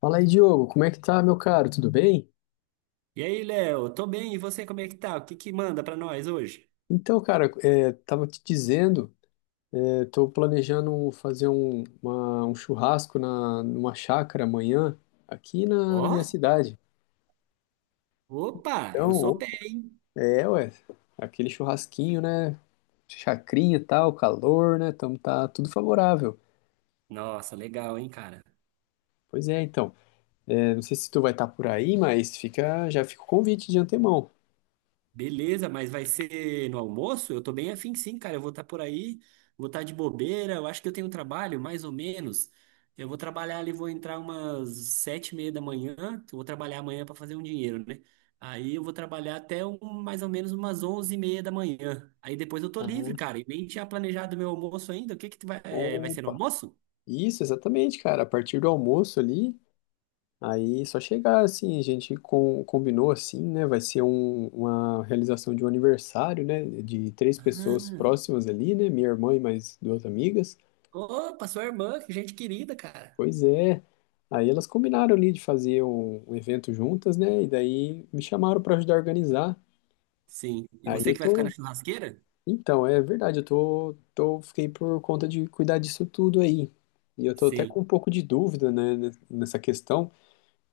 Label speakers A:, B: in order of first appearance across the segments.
A: Fala aí, Diogo, como é que tá, meu caro? Tudo bem?
B: E aí, Léo, tô bem, e você, como é que tá? O que que manda pra nós hoje?
A: Então, cara, tava te dizendo, tô planejando fazer um churrasco numa chácara amanhã, aqui na minha
B: Ó,
A: cidade.
B: opa, eu sou
A: Então,
B: pé.
A: ué, aquele churrasquinho, né? Chacrinha e tal, calor, né? Então tá tudo favorável.
B: Nossa, legal, hein, cara?
A: Pois é, então. É, não sei se tu vai estar por aí, mas fica, já fica o convite de antemão.
B: Beleza, mas vai ser no almoço? Eu tô bem afim, sim, cara. Eu vou estar por aí, vou estar de bobeira. Eu acho que eu tenho um trabalho, mais ou menos. Eu vou trabalhar ali, vou entrar umas 7:30 da manhã. Que Eu vou trabalhar amanhã pra fazer um dinheiro, né? Aí eu vou trabalhar até mais ou menos umas 11:30 da manhã. Aí depois eu tô livre,
A: Ah,
B: cara. E nem tinha planejado meu almoço ainda. O que que tu vai, é, vai ser no
A: opa!
B: almoço?
A: Isso, exatamente, cara. A partir do almoço ali. Aí só chegar assim, a gente combinou assim, né? Vai ser uma realização de um aniversário, né? De três pessoas
B: Ah,
A: próximas ali, né? Minha irmã e mais duas amigas.
B: opa, sua irmã, que gente querida, cara.
A: Pois é. Aí elas combinaram ali de fazer um evento juntas, né? E daí me chamaram para ajudar a organizar.
B: Sim. E
A: Aí
B: você
A: eu
B: que vai ficar
A: tô.
B: na churrasqueira?
A: Então, é verdade, fiquei por conta de cuidar disso tudo aí. E eu tô até com
B: Sim.
A: um pouco de dúvida, né, nessa questão.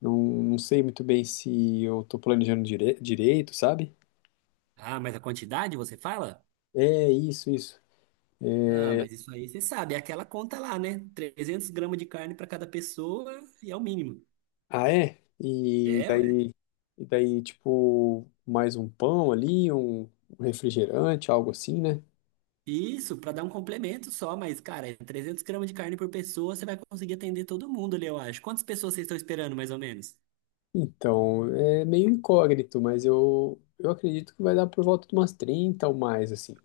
A: Não, não sei muito bem se eu tô planejando direito, sabe?
B: Ah, mas a quantidade você fala?
A: É isso, isso.
B: Ah, mas isso aí você sabe, é aquela conta lá, né? 300 gramas de carne para cada pessoa e é o mínimo.
A: Ah, é? E
B: É, ué.
A: daí, e daí, tipo, mais um pão ali, um refrigerante, algo assim, né?
B: Isso, para dar um complemento só, mas, cara, é 300 gramas de carne por pessoa, você vai conseguir atender todo mundo ali, eu acho. Quantas pessoas vocês estão esperando, mais ou menos?
A: Então, é meio incógnito, mas eu acredito que vai dar por volta de umas 30 ou mais, assim.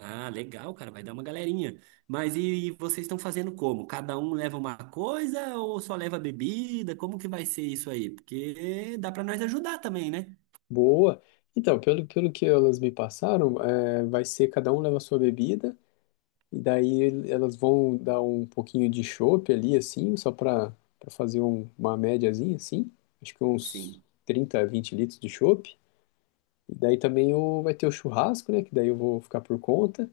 B: Ah, legal, cara, vai dar uma galerinha. Mas e vocês estão fazendo como? Cada um leva uma coisa ou só leva bebida? Como que vai ser isso aí? Porque dá para nós ajudar também, né?
A: Boa! Então, pelo que elas me passaram, vai ser cada um leva a sua bebida, e daí elas vão dar um pouquinho de chopp ali, assim, só para fazer uma médiazinha, assim. Acho que uns
B: Sim,
A: 30 20 litros de chopp. E daí também vai ter o churrasco, né? Que daí eu vou ficar por conta.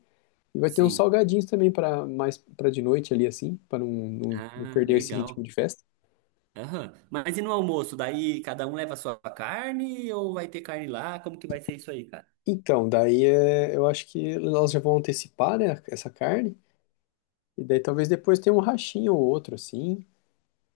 A: E vai ter uns
B: sim.
A: salgadinhos também para mais para de noite ali, assim, para não
B: Ah,
A: perder esse ritmo
B: legal.
A: de festa.
B: Aham. Mas e no almoço? Daí cada um leva a sua carne ou vai ter carne lá? Como que vai ser isso aí, cara?
A: Então, daí eu acho que elas já vão antecipar, né, essa carne. E daí talvez depois tenha um rachinho ou outro, assim.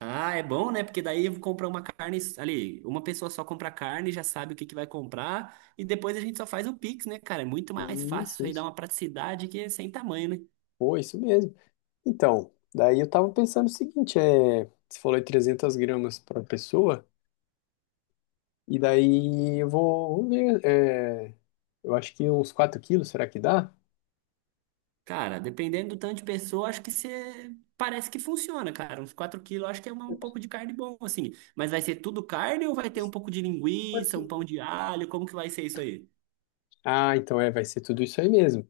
B: Ah, é bom, né? Porque daí comprar uma carne ali, uma pessoa só compra carne, já sabe o que que vai comprar e depois a gente só faz o Pix, né, cara? É muito mais fácil
A: Isso,
B: isso aí, dá
A: isso.
B: uma praticidade que é sem tamanho, né?
A: Pô, isso mesmo. Então, daí eu tava pensando o seguinte, você falou em 300 gramas para pessoa. E daí eu vou, vamos ver, eu acho que uns 4 quilos, será que dá?
B: Cara, dependendo do tanto de pessoa, acho que você parece que funciona, cara. Uns 4 quilos, acho que é um pouco de carne bom, assim. Mas vai ser tudo carne ou vai ter um pouco de linguiça, um pão de alho? Como que vai ser isso aí?
A: Ah, então vai ser tudo isso aí mesmo.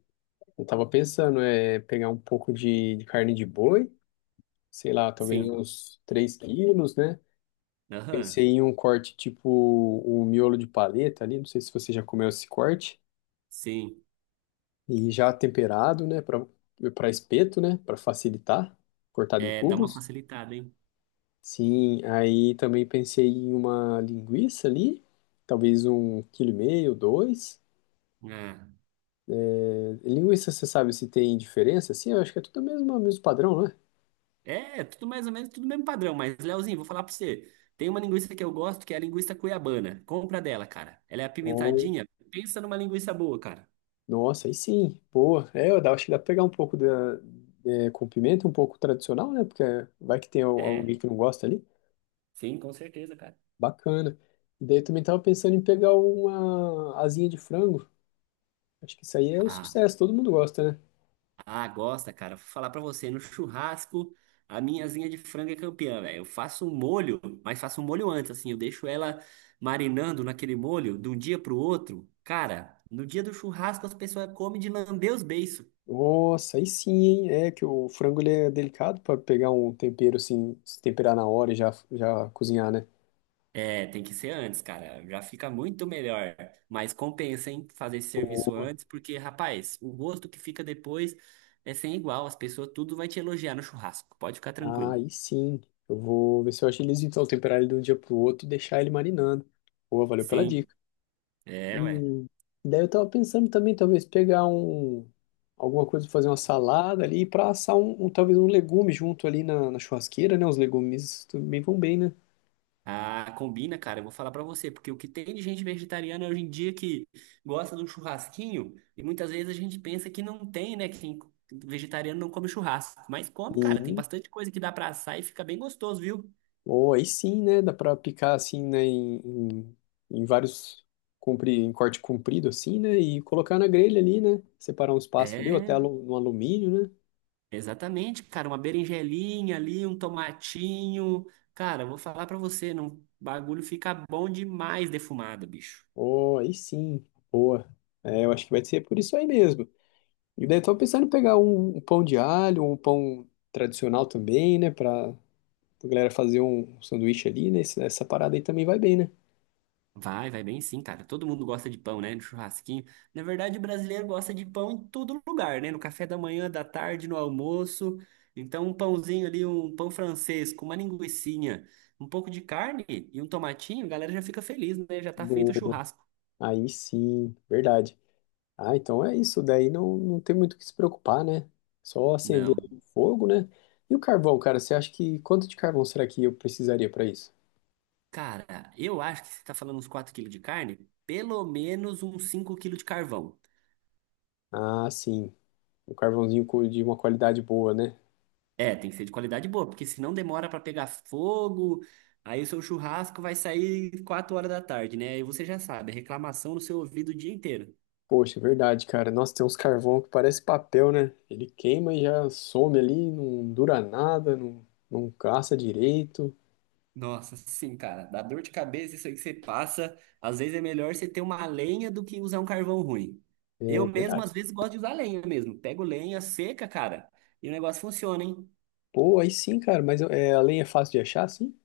A: Eu tava pensando, é pegar um pouco de carne de boi, sei lá, talvez
B: Sim.
A: uns 3 quilos, né? Pensei
B: Aham.
A: em um corte tipo o miolo de paleta ali, não sei se você já comeu esse corte,
B: Sim.
A: e já temperado, né, para espeto, né, para facilitar, cortado em
B: É, dá uma
A: cubos.
B: facilitada, hein?
A: Sim, aí também pensei em uma linguiça ali, talvez 1 quilo e meio, dois.
B: Ah.
A: É, linguiça, você sabe se tem diferença? Sim, eu acho que é tudo o mesmo, mesmo padrão, né?
B: É, tudo mais ou menos, tudo mesmo padrão. Mas, Leozinho, vou falar pra você. Tem uma linguiça que eu gosto, que é a linguiça cuiabana. Compra dela, cara. Ela é apimentadinha. Pensa numa linguiça boa, cara.
A: Nossa, aí sim, boa. É, acho que dá pra pegar um pouco da, com pimenta, um pouco tradicional, né? Porque vai que tem alguém
B: É,
A: que não gosta ali.
B: sim, com certeza, cara.
A: Bacana. E daí eu também tava pensando em pegar uma asinha de frango. Acho que isso aí é um
B: Ah.
A: sucesso, todo mundo gosta, né?
B: Ah, gosta, cara. Vou falar pra você, no churrasco, a minha asinha de frango é campeã, velho. Eu faço um molho, mas faço um molho antes, assim, eu deixo ela marinando naquele molho de um dia pro outro. Cara, no dia do churrasco as pessoas comem de lamber os beiços.
A: Nossa, aí sim, hein? É que o frango ele é delicado pra pegar um tempero assim, se temperar na hora e já cozinhar, né?
B: É, tem que ser antes, cara. Já fica muito melhor. Mas compensa, hein, fazer esse serviço antes, porque, rapaz, o gosto que fica depois é sem igual. As pessoas tudo vai te elogiar no churrasco. Pode ficar
A: Ah,
B: tranquilo.
A: aí sim. Eu vou ver se eu agilizo então temperar ele de um dia pro outro e deixar ele marinando. Boa, valeu pela
B: Sim,
A: dica.
B: é, ué.
A: E daí eu tava pensando também, talvez pegar alguma coisa pra fazer uma salada ali para assar talvez um legume junto ali na churrasqueira, né? Os legumes também vão bem, né?
B: Ah, combina, cara. Eu vou falar pra você, porque o que tem de gente vegetariana hoje em dia que gosta do churrasquinho, e muitas vezes a gente pensa que não tem, né? Vegetariano não come churrasco, mas come, cara. Tem
A: E,
B: bastante coisa que dá pra assar e fica bem gostoso, viu?
A: ou aí sim, né? Dá pra picar assim, né? Em em corte comprido assim, né? E colocar na grelha ali, né? Separar um espaço ali, ou até
B: É,
A: no alumínio, né?
B: exatamente, cara. Uma berinjelinha ali, um tomatinho. Cara, eu vou falar pra você, não, o bagulho fica bom demais defumado, bicho.
A: Ou aí sim, boa. É, eu acho que vai ser por isso aí mesmo. E daí tô pensando em pegar um pão de alho, um pão tradicional também, né? Pra, a galera fazer um sanduíche ali, né? Essa parada aí também vai bem, né?
B: Vai bem sim, cara. Todo mundo gosta de pão, né? No churrasquinho. Na verdade, o brasileiro gosta de pão em todo lugar, né? No café da manhã, da tarde, no almoço. Então, um pãozinho ali, um pão francês com uma linguiçinha, um pouco de carne e um tomatinho, a galera já fica feliz, né? Já tá feito o
A: Boa.
B: churrasco.
A: Aí sim, verdade. Ah, então é isso. Daí não tem muito o que se preocupar, né? Só acender
B: Não.
A: o fogo, né? E o carvão, cara, você acha que quanto de carvão será que eu precisaria para isso?
B: Cara, eu acho que você tá falando uns 4 quilos de carne, pelo menos uns 5 quilos de carvão.
A: Ah, sim. Um carvãozinho de uma qualidade boa, né?
B: É, tem que ser de qualidade boa, porque senão demora pra pegar fogo, aí o seu churrasco vai sair 4 horas da tarde, né? Aí você já sabe, é reclamação no seu ouvido o dia inteiro.
A: Poxa, é verdade, cara. Nossa, tem uns carvão que parece papel, né? Ele queima e já some ali, não dura nada, não caça direito.
B: Nossa, sim, cara, dá dor de cabeça isso aí que você passa. Às vezes é melhor você ter uma lenha do que usar um carvão ruim. Eu
A: É
B: mesmo,
A: verdade.
B: às vezes, gosto de usar lenha mesmo. Pego lenha seca, cara, e o negócio funciona, hein?
A: Pô, aí sim, cara, mas é, a lenha é fácil de achar, sim?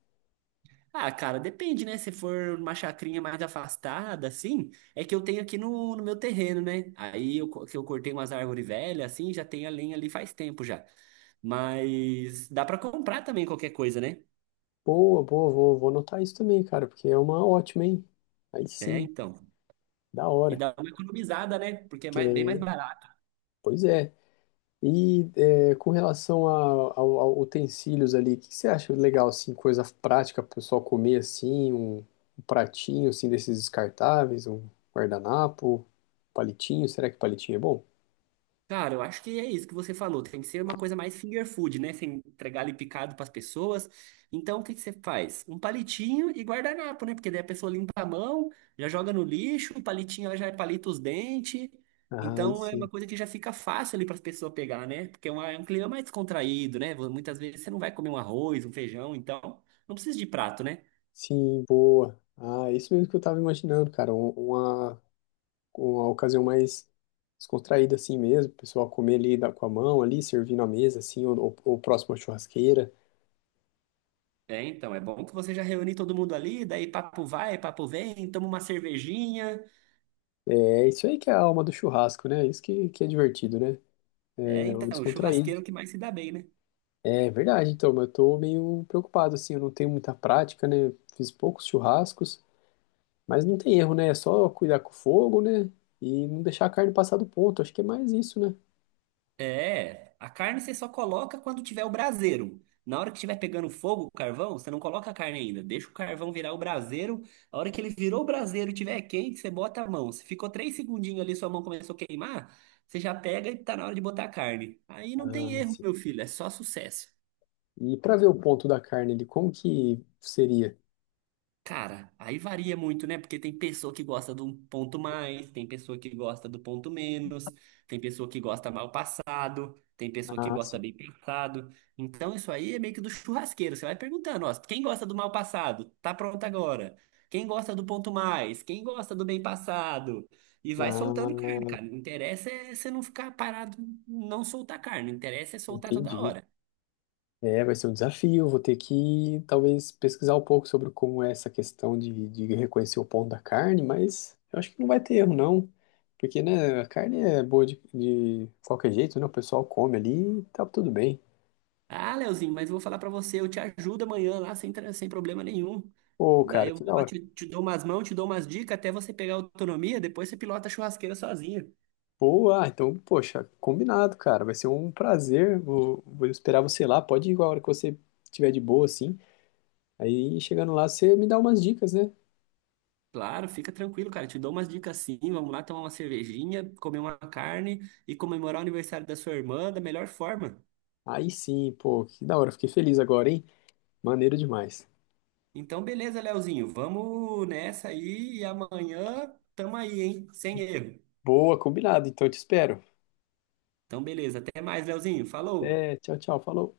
B: Ah, cara, depende, né? Se for uma chacrinha mais afastada, assim, é que eu tenho aqui no meu terreno, né? Aí eu, que eu cortei umas árvores velhas, assim, já tem a lenha ali faz tempo já. Mas dá pra comprar também qualquer coisa, né?
A: Boa, boa, vou anotar isso também, cara, porque é uma ótima, hein? Aí
B: É,
A: sim,
B: então.
A: da
B: E
A: hora.
B: dá uma economizada, né? Porque é
A: É,
B: bem mais barato.
A: pois é. E com relação a, ao utensílios ali, o que você acha legal, assim, coisa prática para o pessoal comer, assim, um pratinho, assim, desses descartáveis, um guardanapo, palitinho, será que palitinho é bom?
B: Cara, eu acho que é isso que você falou. Tem que ser uma coisa mais finger food, né? Você entregar ali picado para as pessoas. Então, o que que você faz? Um palitinho e guardanapo, né? Porque daí a pessoa limpa a mão, já joga no lixo, o palitinho ela já palita os dentes.
A: Ah, aí
B: Então, é uma
A: sim.
B: coisa que já fica fácil ali para as pessoas pegar, né? Porque é um clima mais descontraído, né? Muitas vezes você não vai comer um arroz, um feijão, então não precisa de prato, né?
A: Sim, boa. Ah, é isso mesmo que eu tava imaginando, cara, uma ocasião mais descontraída, assim mesmo, o pessoal comer ali com a mão, ali, servindo à mesa, assim, ou próximo à churrasqueira.
B: É, então, é bom que você já reúne todo mundo ali, daí papo vai, papo vem, toma uma cervejinha.
A: É isso aí que é a alma do churrasco, né? Isso que é divertido, né?
B: É,
A: Algo
B: então, o
A: descontraído.
B: churrasqueiro que mais se dá bem, né?
A: É verdade, então, mas eu tô meio preocupado, assim, eu não tenho muita prática, né? Fiz poucos churrascos, mas não tem erro, né? É só cuidar com o fogo, né? E não deixar a carne passar do ponto, acho que é mais isso, né?
B: É, a carne você só coloca quando tiver o braseiro. Na hora que estiver pegando fogo, o carvão, você não coloca a carne ainda. Deixa o carvão virar o braseiro. A hora que ele virou o braseiro e estiver quente, você bota a mão. Se ficou três segundinhos ali, sua mão começou a queimar, você já pega e tá na hora de botar a carne. Aí não
A: Ah,
B: tem erro,
A: sim.
B: meu filho, é só sucesso.
A: E para ver o ponto da carne ali, como que seria?
B: Cara, aí varia muito, né? Porque tem pessoa que gosta do ponto mais, tem pessoa que gosta do ponto menos, tem pessoa que gosta mal passado, tem pessoa que
A: Ah,
B: gosta
A: sim.
B: bem passado. Então isso aí é meio que do churrasqueiro. Você vai perguntando, ó, quem gosta do mal passado? Tá pronto agora. Quem gosta do ponto mais? Quem gosta do bem passado? E vai soltando carne,
A: Ah,
B: cara. O interessa é você não ficar parado, não soltar carne. O interessa é soltar toda
A: entendi.
B: hora.
A: É, vai ser um desafio. Vou ter que talvez pesquisar um pouco sobre como é essa questão de reconhecer o ponto da carne, mas eu acho que não vai ter erro, não. Porque, né, a carne é boa de qualquer jeito, né? O pessoal come ali e tá tudo bem.
B: Ah, Leozinho, mas eu vou falar pra você, eu te ajudo amanhã lá sem, sem problema nenhum.
A: Pô,
B: Daí
A: cara,
B: eu
A: que
B: vou
A: da
B: lá,
A: hora.
B: te dou umas mãos, te dou umas dicas até você pegar autonomia, depois você pilota a churrasqueira sozinha.
A: Boa, ah, então, poxa, combinado, cara. Vai ser um prazer. Vou esperar você lá. Pode ir igual a hora que você tiver de boa, assim. Aí, chegando lá, você me dá umas dicas, né?
B: Claro, fica tranquilo, cara, te dou umas dicas sim. Vamos lá tomar uma cervejinha, comer uma carne e comemorar o aniversário da sua irmã da melhor forma.
A: Aí sim, pô, que da hora. Fiquei feliz agora, hein? Maneiro demais.
B: Então, beleza, Leozinho, vamos nessa aí e amanhã tamo aí, hein? Sem erro.
A: Boa, combinado. Então eu te espero.
B: Então, beleza, até mais, Leozinho, falou!
A: Até, tchau, tchau. Falou.